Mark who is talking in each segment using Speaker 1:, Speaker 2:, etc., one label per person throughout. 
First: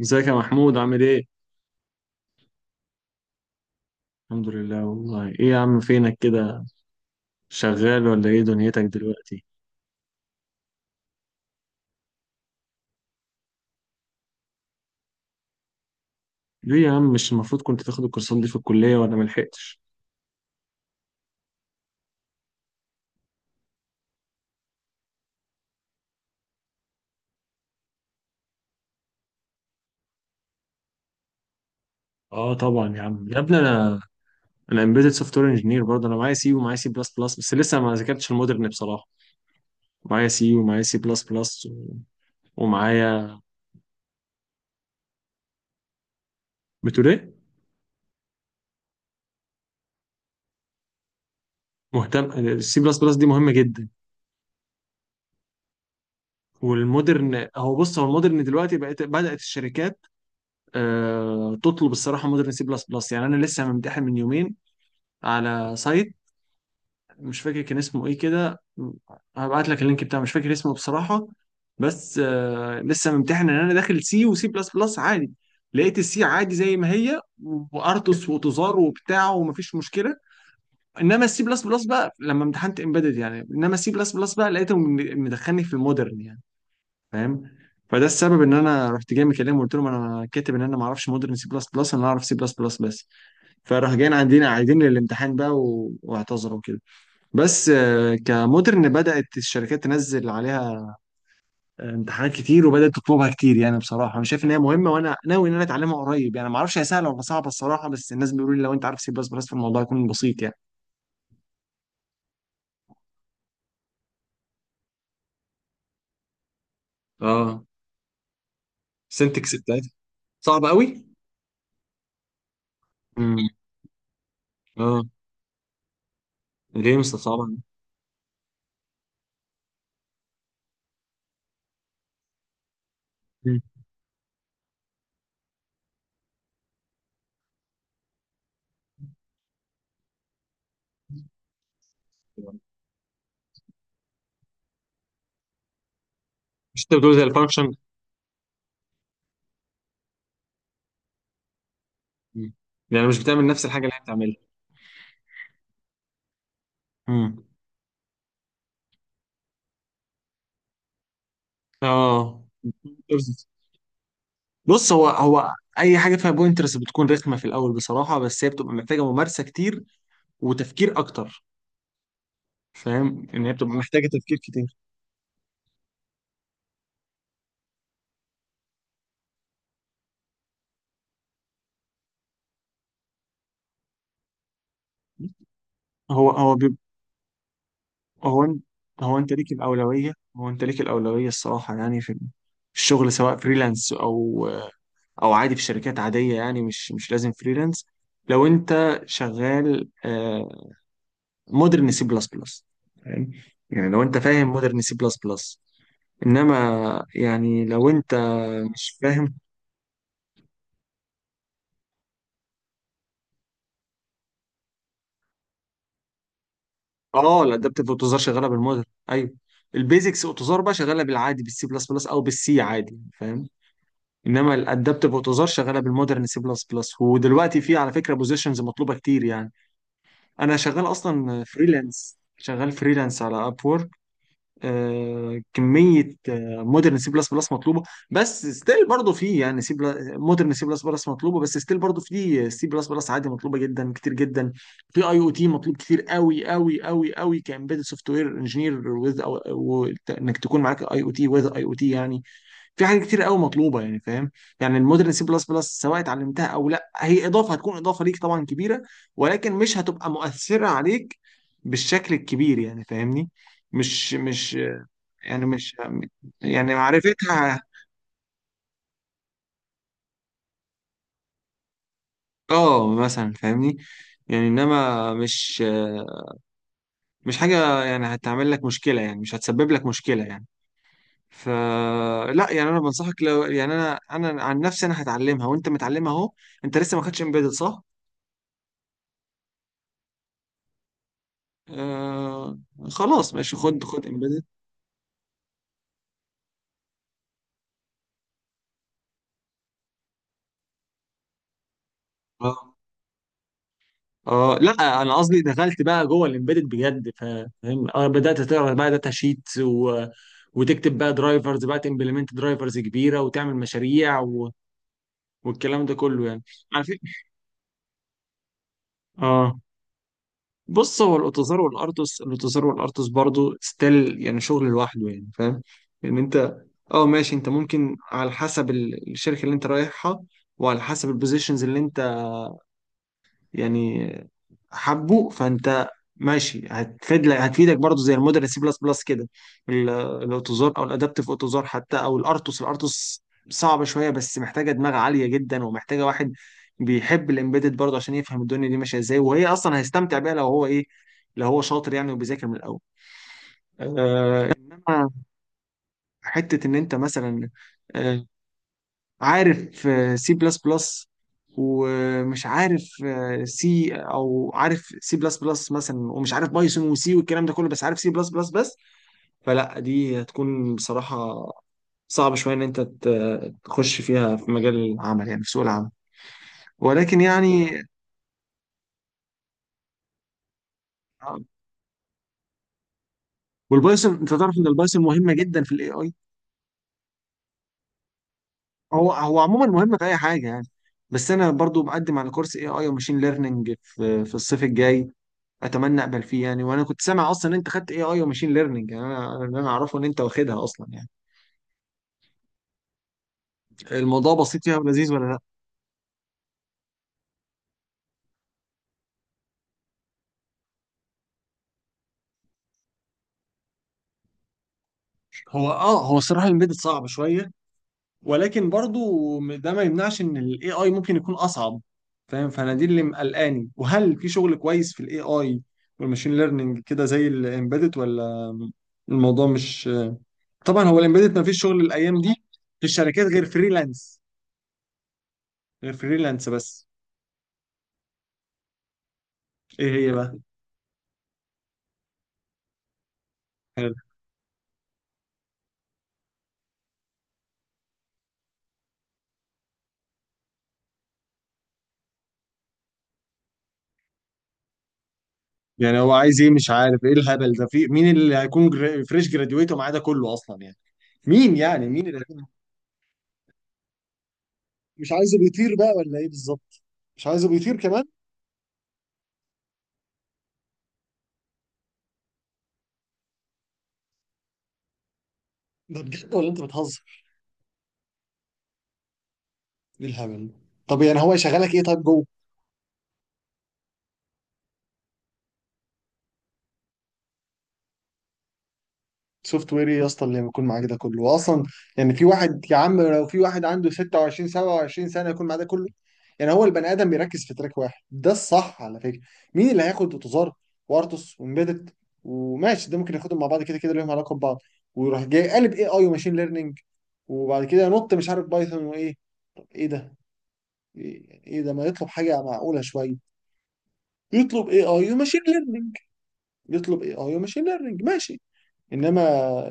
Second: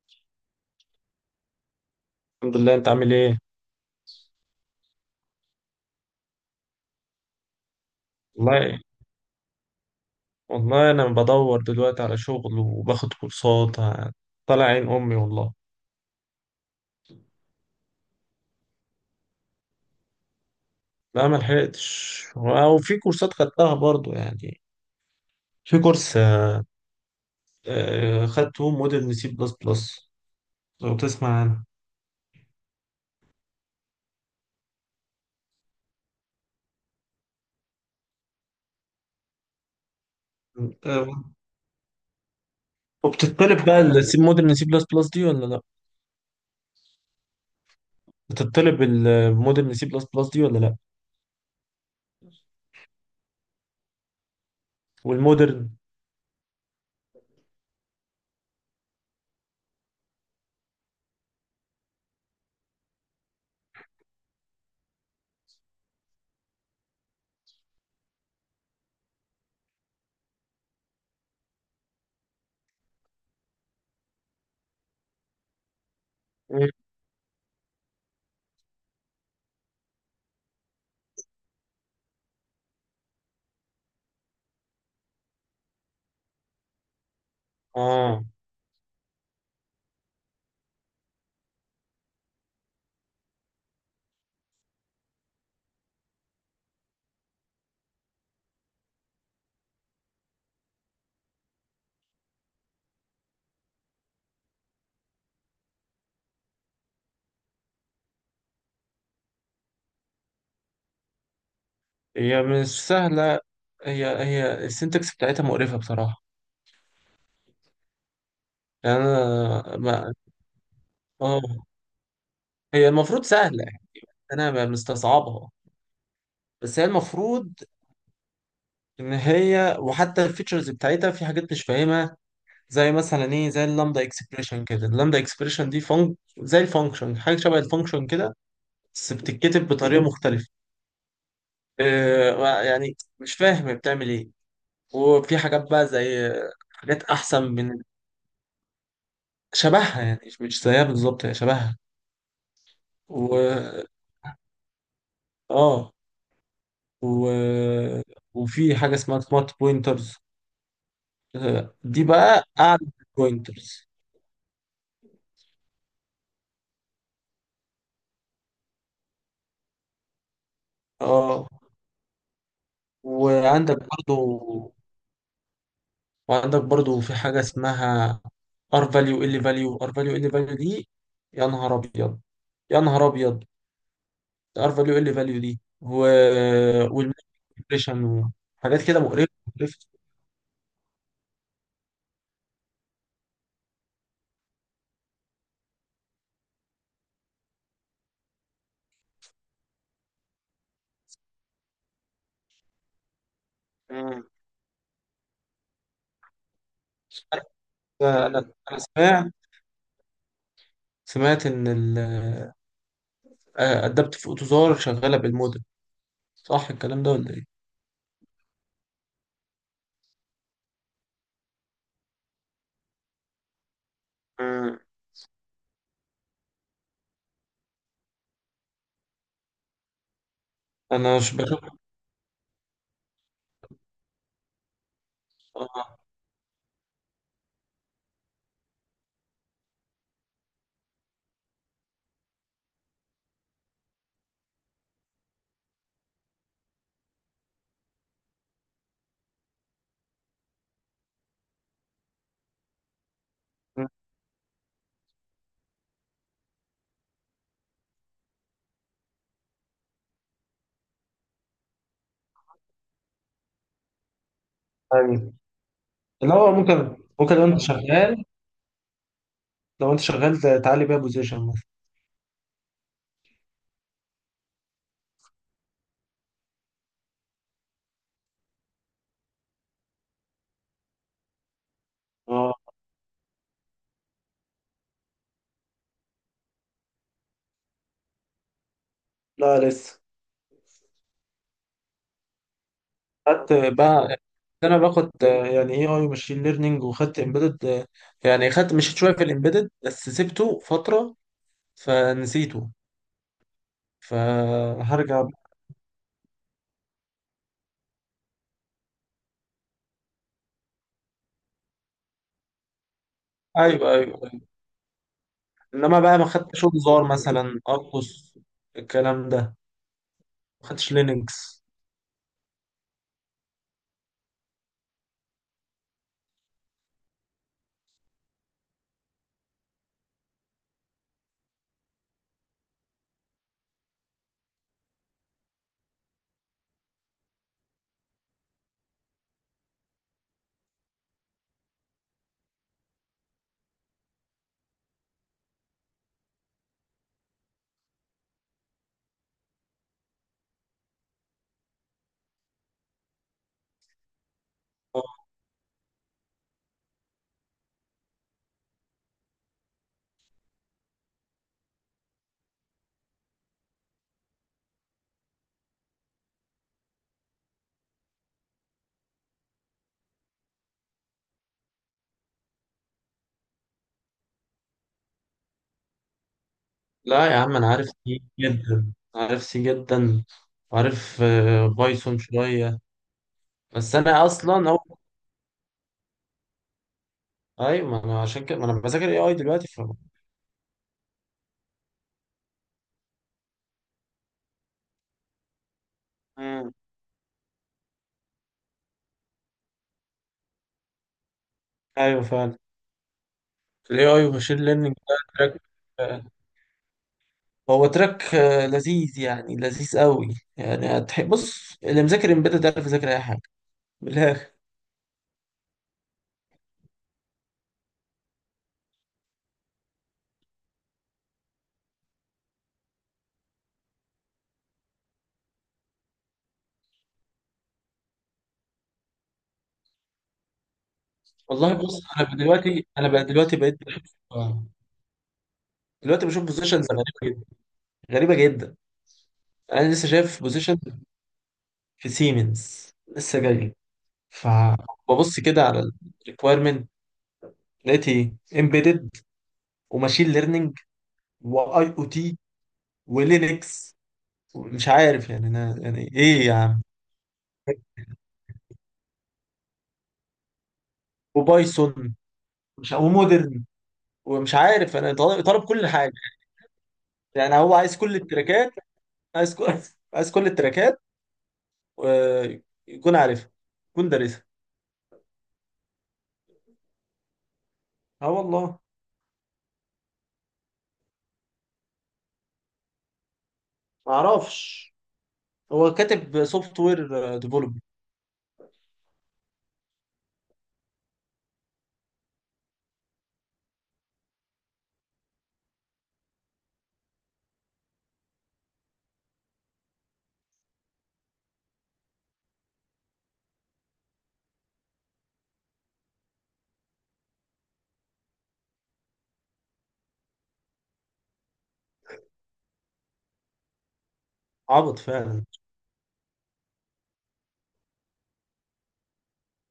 Speaker 1: ازيك يا محمود عامل ايه؟
Speaker 2: الحمد لله، انت عامل ايه؟
Speaker 1: الحمد لله. والله ايه يا عم فينك كده؟ شغال ولا ايه
Speaker 2: والله،
Speaker 1: دنيتك دلوقتي؟
Speaker 2: والله انا بدور دلوقتي على شغل وباخد كورسات طالع عين امي والله.
Speaker 1: ليه يا عم مش المفروض كنت تاخد الكورسات دي في الكلية ولا ملحقتش؟
Speaker 2: لا، ما لحقتش، او في كورسات خدتها برضو يعني. في كورس خدته مودرن سي بلس بلس، لو تسمع عنه
Speaker 1: اه طبعا يا عم يا ابني انا امبيدد سوفت وير انجينير برضه، انا معايا سي ومعايا سي بلس بلس بس لسه ما ذاكرتش المودرن بصراحة. معايا سي ومعايا سي بلس
Speaker 2: آه،
Speaker 1: بلس ومعايا.
Speaker 2: وبتطلب بقى المودرن سي بلس بلس دي ولا لا؟
Speaker 1: بتقول ايه؟
Speaker 2: بتطلب المودرن سي بلس بلس دي ولا لا؟
Speaker 1: مهتم، السي بلس بلس دي مهمة جدا
Speaker 2: والمودرن.
Speaker 1: والمودرن. هو بص المودرن دلوقتي بقت بدأت الشركات تطلب الصراحه مودرن سي بلس بلس، انا لسه ممتحن من يومين على سايت مش فاكر كان اسمه ايه كده، هبعت لك اللينك بتاعه، مش فاكر اسمه بصراحة. بس آه لسه ممتحن ان انا داخل سي وسي بلس بلس عادي، لقيت السي عادي
Speaker 2: مم.
Speaker 1: زي ما هي، وارتوس وتزار وبتاع ومفيش مشكلة. انما السي بلس بلس بقى لما امتحنت امبيدد، انما السي بلس بلس بقى لقيته مدخلني في المودرن، فاهم؟ فده
Speaker 2: اه،
Speaker 1: السبب ان انا رحت جاي مكلمه وقلت لهم انا كاتب ان انا ما اعرفش مودرن سي بلس بلس، انا اعرف سي بلس بلس بس. فراح جايين عندنا عايدين الامتحان بقى واعتذروا كده. بس آه، كمودرن بدأت الشركات تنزل عليها امتحانات كتير وبدأت تطلبها كتير، بصراحة أنا شايف إن هي مهمة، وأنا ناوي إن أنا أتعلمها قريب. يعني ما أعرفش هي سهلة ولا صعبة الصراحة، بس الناس بيقولوا لي لو أنت عارف سي بلس بلس فالموضوع يكون بسيط يعني.
Speaker 2: هي مش سهلة. هي السنتكس بتاعتها مقرفة بصراحة.
Speaker 1: اه،
Speaker 2: يعني
Speaker 1: سنتكس
Speaker 2: أنا
Speaker 1: بتاعتها
Speaker 2: ما
Speaker 1: صعبة قوي.
Speaker 2: اه، هي المفروض
Speaker 1: امم،
Speaker 2: سهلة يعني، انا
Speaker 1: اه،
Speaker 2: مستصعبها. بس هي
Speaker 1: ليه مش صعبة.
Speaker 2: المفروض ان هي، وحتى الفيتشرز بتاعتها في حاجات مش فاهمها، زي مثلا ايه،
Speaker 1: مم.
Speaker 2: زي اللامدا اكسبريشن كده، اللامدا اكسبريشن دي زي الفانكشن، حاجة شبه الفانكشن كده، بس بتتكتب بطريقة مختلفة. يعني مش فاهم بتعمل ايه. وفي حاجات بقى زي،
Speaker 1: مش انت
Speaker 2: حاجات
Speaker 1: بتقول زي
Speaker 2: احسن
Speaker 1: الفانكشن؟
Speaker 2: من، شبهها يعني، مش زيها بالظبط، هي شبهها
Speaker 1: يعني مش
Speaker 2: و،
Speaker 1: بتعمل نفس الحاجة اللي هي بتعملها.
Speaker 2: اه، و...
Speaker 1: امم،
Speaker 2: وفي حاجة اسمها سمارت بوينترز، دي
Speaker 1: اه.
Speaker 2: بقى قاعدة البوينترز.
Speaker 1: بص، هو أي حاجة فيها بوينترز بتكون رخمة في الأول بصراحة، بس هي بتبقى محتاجة ممارسة كتير وتفكير اكتر.
Speaker 2: اه.
Speaker 1: فاهم ان هي بتبقى
Speaker 2: وعندك
Speaker 1: محتاجة تفكير
Speaker 2: برضو
Speaker 1: كتير.
Speaker 2: وعندك برضو في حاجة اسمها، ار فاليو ال فاليو، ار فاليو ال فاليو دي. يا نهار ابيض، يا نهار ابيض! ار فاليو ال فاليو دي
Speaker 1: هو هو بيب...
Speaker 2: والمانيبيوليشن
Speaker 1: هو انت،
Speaker 2: وحاجات كده،
Speaker 1: هو
Speaker 2: مقرفة
Speaker 1: انت ليك
Speaker 2: مقرفة.
Speaker 1: الاولويه هو انت ليك الاولويه الصراحه، يعني في في الشغل، سواء فريلانس او او عادي في شركات عاديه، يعني مش مش لازم فريلانس. لو انت شغال مودرن سي بلس بلس، فاهم يعني؟ لو انت
Speaker 2: مم.
Speaker 1: فاهم مودرن سي بلس بلس، انما يعني لو انت
Speaker 2: فانا
Speaker 1: مش
Speaker 2: سمعت،
Speaker 1: فاهم.
Speaker 2: ان ال آه، ادبت في اوتوزار شغالة بالموديل، صح الكلام ده ولا
Speaker 1: اه،
Speaker 2: ايه؟
Speaker 1: الادابتيف اوتوزار شغاله بالموديل، ايوه. البيزكس اوتوزار بقى شغاله بالعادي، بالسي بلس بلس او بالسي عادي، فاهم؟ انما
Speaker 2: مم.
Speaker 1: الادابتيف اوتوزار شغاله بالمودرن سي بلس بلس، ودلوقتي في على فكره بوزيشنز مطلوبه كتير يعني. انا شغال
Speaker 2: انا مش
Speaker 1: اصلا
Speaker 2: بشوف.
Speaker 1: فريلانس، شغال فريلانس على اب. آه،
Speaker 2: آه.
Speaker 1: كميه مودرن سي بلس بلس مطلوبه، بس ستيل برضه في يعني سي. مودرن سي بلس بلس مطلوبه، بس ستيل برضه في سي بلس بلس عادي مطلوبه جدا كتير جدا. في اي او تي مطلوب كتير قوي قوي قوي قوي، كامبيدد سوفت وير انجينير وذ، انك تكون معاك اي او تي وذ اي او تي، يعني في حاجات كتير قوي مطلوبه
Speaker 2: مم.
Speaker 1: يعني، فاهم؟ يعني المودرن سي بلس بلس سواء اتعلمتها او لا هي اضافه، هتكون اضافه ليك طبعا كبيره، ولكن مش هتبقى مؤثره عليك بالشكل الكبير يعني، فاهمني؟ مش مش
Speaker 2: أيوة.
Speaker 1: يعني مش
Speaker 2: اللي هو
Speaker 1: يعني
Speaker 2: ممكن
Speaker 1: معرفتها.
Speaker 2: لو انت شغال تعلي بيها بوزيشن مثلا.
Speaker 1: اه مثلا، فاهمني؟ يعني انما مش حاجه يعني هتعمل لك مشكله، يعني مش هتسبب لك مشكله يعني. فلا
Speaker 2: اه،
Speaker 1: يعني انا بنصحك، لو يعني انا عن نفسي انا هتعلمها، وانت متعلمها اهو. انت لسه ما خدتش امبيدد صح؟
Speaker 2: لا، لسه.
Speaker 1: آه، خلاص
Speaker 2: خدت
Speaker 1: ماشي، خد
Speaker 2: بقى،
Speaker 1: امبيدد.
Speaker 2: انا باخد يعني اي اي ماشين ليرنينج، وخدت امبيدد. يعني مشيت شويه في الامبيدد بس سبته فتره، فنسيته،
Speaker 1: اه اه، لا انا
Speaker 2: فهرجع.
Speaker 1: قصدي دخلت بقى جوه الامبيدد بجد، فاهم؟ اه بدات تقرا بقى داتا شيت وتكتب بقى درايفرز، بقى تمبلمنت درايفرز كبيره، وتعمل
Speaker 2: ايوه،
Speaker 1: مشاريع
Speaker 2: ايوه، أيوة.
Speaker 1: والكلام ده
Speaker 2: انما بقى ما
Speaker 1: كله يعني،
Speaker 2: خدتش
Speaker 1: على فكره.
Speaker 2: انذار مثلا، ارقص الكلام ده.
Speaker 1: اه،
Speaker 2: ما خدتش
Speaker 1: بص، هو الاوتوزار
Speaker 2: لينكس.
Speaker 1: والارتوس، الاوتوزار والارتوس برضو ستيل يعني شغل لوحده يعني، فاهم؟ ان انت، اه ماشي، انت ممكن على حسب الشركه اللي انت رايحها، وعلى حسب البوزيشنز اللي انت يعني، حبه. فانت ماشي، هتفيدك برضه زي المودرن سي بلس بلس كده. ال- الاوتوزار او الادابتيف اوتوزار حتى، او الارتوس. الارتوس صعبه شويه، بس محتاجه دماغ عاليه جدا، ومحتاجه واحد بيحب الامبيدد برضه عشان يفهم الدنيا دي ماشيه ازاي، وهي اصلا هيستمتع بيها لو هو ايه، لو هو شاطر يعني وبيذاكر من الاول. آه، انما حته ان انت مثلا، آه، عارف سي بلس بلس ومش عارف سي، او عارف سي بلس بلس مثلا ومش عارف بايثون وسي والكلام ده كله بس عارف سي بلس بلس بس، فلا دي هتكون بصراحة صعب شوية ان انت تخش فيها في مجال العمل، يعني في سوق العمل، ولكن
Speaker 2: لا يا عم، انا
Speaker 1: يعني.
Speaker 2: عارف سي جدا، عارف سي جدا، وعارف بايثون شويه. بس
Speaker 1: والبايثون،
Speaker 2: انا
Speaker 1: انت تعرف ان
Speaker 2: اصلا
Speaker 1: البايثون مهمة جدا في الاي اي.
Speaker 2: ايوه، ما انا عشان كده، ما انا بذاكر
Speaker 1: هو
Speaker 2: اي اي
Speaker 1: هو عموما
Speaker 2: دلوقتي
Speaker 1: مهمة في اي حاجة يعني. بس انا برضو بقدم على كورس اي اي وماشين ليرنينج في في الصيف الجاي، اتمنى اقبل فيه يعني.
Speaker 2: مم.
Speaker 1: وانا كنت سامع اصلا ان انت خدت اي اي وماشين ليرنينج، يعني اللي انا اعرفه ان انت واخدها اصلا يعني.
Speaker 2: ايوه فعلا. الاي اي
Speaker 1: الموضوع
Speaker 2: وماشين
Speaker 1: بسيط فيها
Speaker 2: ليرنينج
Speaker 1: ولذيذ
Speaker 2: ده
Speaker 1: ولا لا؟
Speaker 2: تراك. هو تراك لذيذ، يعني لذيذ قوي. يعني بص، اللي مذاكر امبيدد ده عارف يذاكر اي حاجه، من الاخر.
Speaker 1: هو اه، هو الصراحه الامبيدد صعب شويه، ولكن برضو ده ما يمنعش ان الاي اي ممكن يكون اصعب، فاهم؟ فانا دي اللي مقلقاني، وهل في شغل كويس في الاي اي والماشين ليرنينج كده زي الامبيدد، ولا الموضوع مش آه؟ طبعا هو الامبيدد ما فيش
Speaker 2: والله،
Speaker 1: شغل
Speaker 2: بص،
Speaker 1: الايام دي في
Speaker 2: انا بقى
Speaker 1: الشركات غير
Speaker 2: دلوقتي بقيت بشوف
Speaker 1: فريلانس، غير
Speaker 2: دلوقتي بشوف
Speaker 1: فريلانس بس.
Speaker 2: بوزيشنز غريبه جدا، غريبه جدا.
Speaker 1: ايه
Speaker 2: انا لسه
Speaker 1: هي بقى؟
Speaker 2: شايف بوزيشن في سيمنز لسه جاي، فببص كده على الريكويرمنت، لقيت ايه، امبيدد وماشين ليرنينج واي او تي ولينكس. مش عارف يعني، انا
Speaker 1: يعني
Speaker 2: يعني
Speaker 1: هو عايز
Speaker 2: ايه
Speaker 1: ايه؟
Speaker 2: يا
Speaker 1: مش
Speaker 2: عم؟
Speaker 1: عارف ايه الهبل ده، في مين اللي هيكون فريش جراديويت ومعاه ده كله اصلا يعني؟ مين يعني، مين
Speaker 2: وبايثون،
Speaker 1: اللي هيكون؟
Speaker 2: مش، ومودرن، ومش عارف،
Speaker 1: مش
Speaker 2: انا،
Speaker 1: عايزه
Speaker 2: طالب طالب
Speaker 1: بيطير
Speaker 2: كل
Speaker 1: بقى
Speaker 2: حاجه.
Speaker 1: ولا ايه بالظبط؟ مش عايزه
Speaker 2: يعني هو
Speaker 1: بيطير
Speaker 2: عايز
Speaker 1: كمان.
Speaker 2: كل التراكات، عايز كل عايز كل التراكات. آه، يكون عارفها، يكون دارسها.
Speaker 1: ده بجد ولا انت بتهزر؟
Speaker 2: اه والله.
Speaker 1: ايه الهبل ده؟ طب يعني هو يشغلك ايه طيب جوه؟
Speaker 2: ما اعرفش، هو كاتب سوفت وير ديفلوبر.
Speaker 1: سوفت وير ايه يا اسطى اللي بيكون معاك ده كله واصلا؟ يعني في واحد يا عم، لو في واحد عنده 26 27 سنه يكون معاه ده كله؟ يعني هو البني ادم بيركز في تراك واحد، ده الصح على فكره. مين اللي هياخد اوتوزار وارتوس وامبيدد وماشي، ده ممكن ياخدهم مع بعض كده كده، ليهم علاقه ببعض، ويروح جاي قالب اي اي وماشين ليرنينج، وبعد كده نط مش عارف بايثون وايه؟ طب ايه ده؟ ايه ده ما يطلب حاجه معقوله شويه. يطلب اي
Speaker 2: عبط
Speaker 1: اي وماشين
Speaker 2: فعلا.
Speaker 1: ليرنينج، يطلب اي اي وماشين ليرنينج ماشي، انما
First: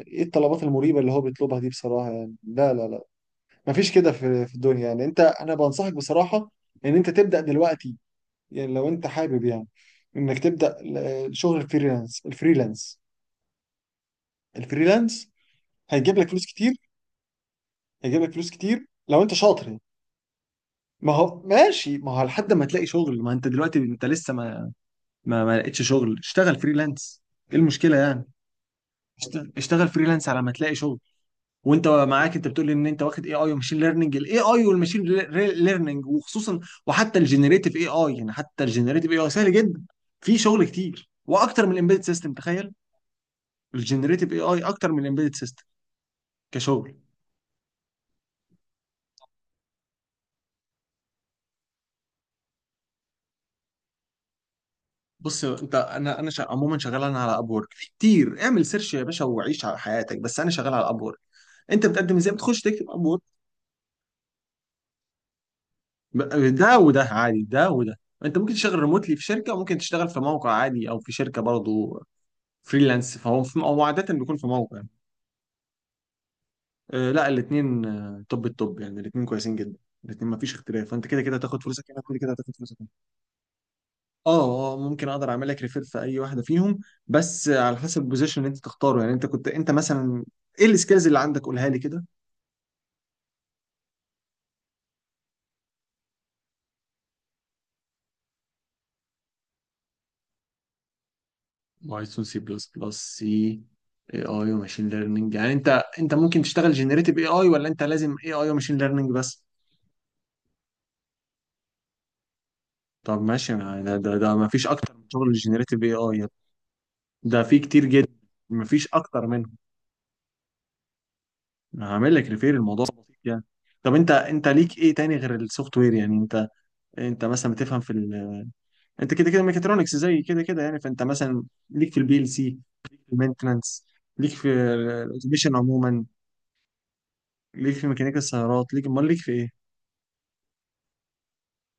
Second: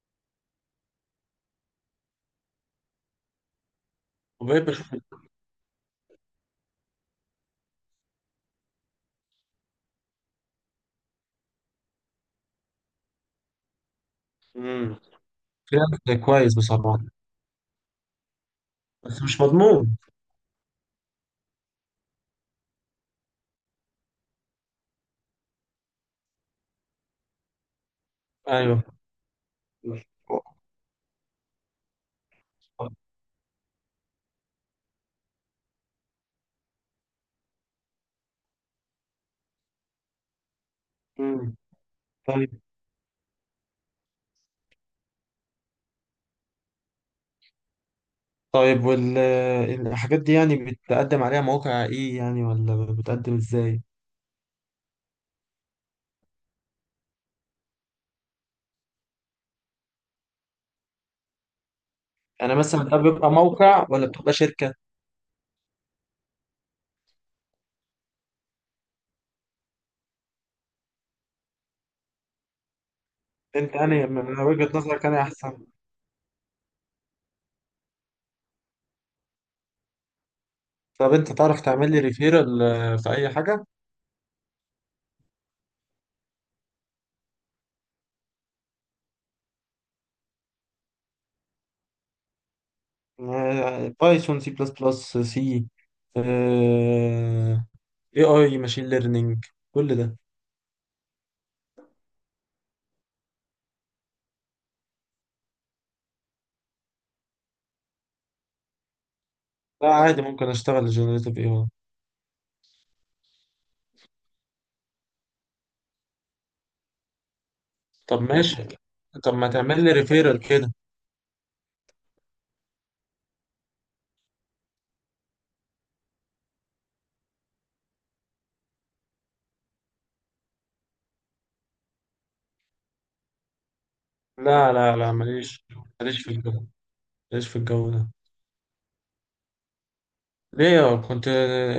Speaker 1: ايه الطلبات المريبه اللي هو بيطلبها دي بصراحه يعني، لا لا لا، مفيش كده في في
Speaker 2: وبقيت
Speaker 1: الدنيا
Speaker 2: بشوف.
Speaker 1: يعني. انت، انا بنصحك بصراحه ان انت تبدا دلوقتي، يعني لو انت حابب يعني انك تبدا شغل الفريلانس. الفريلانس
Speaker 2: امم.
Speaker 1: الفريلانس
Speaker 2: ده
Speaker 1: هيجيب لك فلوس
Speaker 2: كويس
Speaker 1: كتير،
Speaker 2: بصراحه.
Speaker 1: هيجيب لك فلوس كتير لو
Speaker 2: بس
Speaker 1: انت
Speaker 2: مش
Speaker 1: شاطر يعني.
Speaker 2: مضمون.
Speaker 1: ما هو ماشي، ما هو لحد ما تلاقي شغل، ما انت دلوقتي انت لسه ما، ما لقيتش شغل، اشتغل فريلانس. ايه المشكله يعني؟
Speaker 2: ايوه.
Speaker 1: اشتغل فريلانس على ما تلاقي شغل. وانت معاك، انت بتقول ان انت واخد اي اي وماشين ليرننج. الاي اي والماشين ليرننج وخصوصا وحتى الجنريتيف اي اي، يعني حتى الجنريتيف اي اي سهل جدا، في شغل كتير،
Speaker 2: مم.
Speaker 1: واكتر من الامبيدد سيستم،
Speaker 2: طيب.
Speaker 1: تخيل. الجنريتيف اي اي اكتر من الامبيدد سيستم كشغل.
Speaker 2: طيب، والحاجات دي يعني بتقدم عليها موقع ايه يعني، ولا بتقدم ازاي؟
Speaker 1: بص انت، عموما شغال انا على ابورك، في كتير اعمل سيرش يا باشا وعيش على حياتك، بس انا شغال على ابورك. انت بتقدم ازاي؟
Speaker 2: يعني
Speaker 1: بتخش
Speaker 2: مثلا
Speaker 1: تكتب
Speaker 2: ده
Speaker 1: ابورك.
Speaker 2: بيبقى موقع ولا بتبقى شركة؟
Speaker 1: ده عادي، ده وده، انت ممكن تشتغل ريموتلي في شركه، وممكن تشتغل في موقع عادي او في شركه برضه فريلانس. فهو في
Speaker 2: انت
Speaker 1: هو
Speaker 2: يعني،
Speaker 1: عادة بيكون
Speaker 2: من
Speaker 1: في
Speaker 2: وجهة
Speaker 1: موقع.
Speaker 2: نظرك انا احسن؟
Speaker 1: آه لا، الاثنين. آه طب يعني الاثنين كويسين جدا، الاثنين ما فيش اختلاف. فانت
Speaker 2: طب
Speaker 1: كده
Speaker 2: انت
Speaker 1: كده
Speaker 2: تعرف
Speaker 1: هتاخد فلوسك
Speaker 2: تعمل لي
Speaker 1: هنا، كده كده هتاخد
Speaker 2: ريفيرال
Speaker 1: فلوسك هنا.
Speaker 2: في اي حاجة؟
Speaker 1: اه اه، ممكن اقدر اعمل لك ريفير في اي واحده فيهم، بس على حسب البوزيشن اللي انت تختاره. يعني انت كنت انت مثلا، ايه السكيلز اللي عندك؟ قولها لي كده.
Speaker 2: بايثون، سي بلس بلس، سي، اي اي، ماشين ليرنينج، كل ده.
Speaker 1: بايثون سي بلس بلس سي، اي اي وماشين ليرنينج، يعني انت، انت ممكن تشتغل جنريتيف اي اي، ولا انت لازم اي اي وماشين ليرنينج بس؟
Speaker 2: لا، عادي، ممكن اشتغل جنريتيف اي اي.
Speaker 1: طب ماشي، ده ما فيش اكتر من شغل الجنريتيف اي اي، ده في كتير جدا،
Speaker 2: طب ماشي.
Speaker 1: مفيش اكتر
Speaker 2: طب ما
Speaker 1: منهم.
Speaker 2: تعمل لي ريفيرال كده.
Speaker 1: هعمل لك ريفير، الموضوع بسيط يعني. طب انت، انت ليك ايه تاني غير السوفت وير؟ يعني انت، انت مثلا بتفهم في انت كده كده ميكاترونكس زي كده كده، يعني فانت مثلا ليك في البي ال سي، المينتنانس، ليك في
Speaker 2: لا، لا، لا،
Speaker 1: الاوتوميشن
Speaker 2: ماليش.
Speaker 1: عموما،
Speaker 2: ماليش في الجو، ماليش في
Speaker 1: ليك في
Speaker 2: الجو ده.
Speaker 1: ميكانيكا السيارات، ليك، امال ليك في ايه؟
Speaker 2: ليه كنت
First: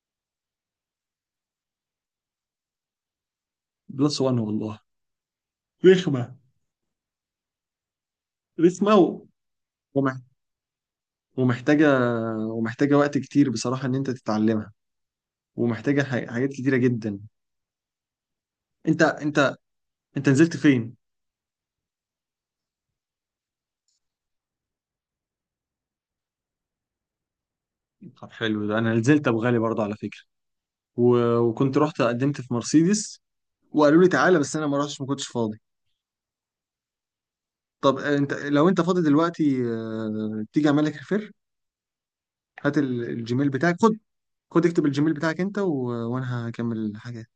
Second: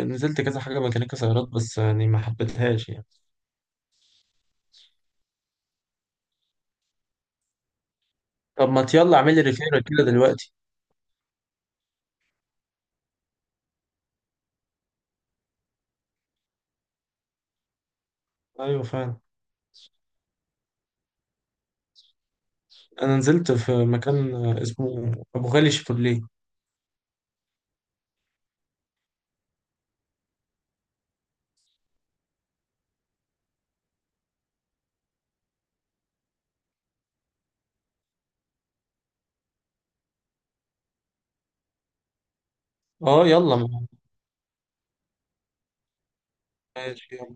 Speaker 2: نزلت كذا حاجة ميكانيكا سيارات، بس يعني ما حبيتهاش يعني.
Speaker 1: بلس وان والله، رخمه،
Speaker 2: طب ما
Speaker 1: رخمه و-
Speaker 2: يلا، اعمل لي ريفير كده
Speaker 1: ومح-
Speaker 2: دلوقتي.
Speaker 1: ومحتاجه، ومحتاجه وقت كتير بصراحه ان انت تتعلمها، ومحتاجه حاجات كتيره جدا.
Speaker 2: ايوه
Speaker 1: انت
Speaker 2: فعلا.
Speaker 1: انت انت نزلت فين؟
Speaker 2: انا نزلت في مكان اسمه ابو غالي شيفروليه.
Speaker 1: طب حلو، ده انا نزلت ابو غالي برضه على فكره، وكنت رحت قدمت في مرسيدس وقالوا لي تعالى بس انا ما رحتش، ما كنتش فاضي. طب آه، انت لو انت فاضي دلوقتي آه، تيجي اعمل لك ريفير. هات
Speaker 2: اه
Speaker 1: الجيميل
Speaker 2: يلا
Speaker 1: بتاعك،
Speaker 2: ما.
Speaker 1: خد، خد اكتب الجيميل بتاعك انت وانا هكمل
Speaker 2: ماشي.
Speaker 1: الحاجه.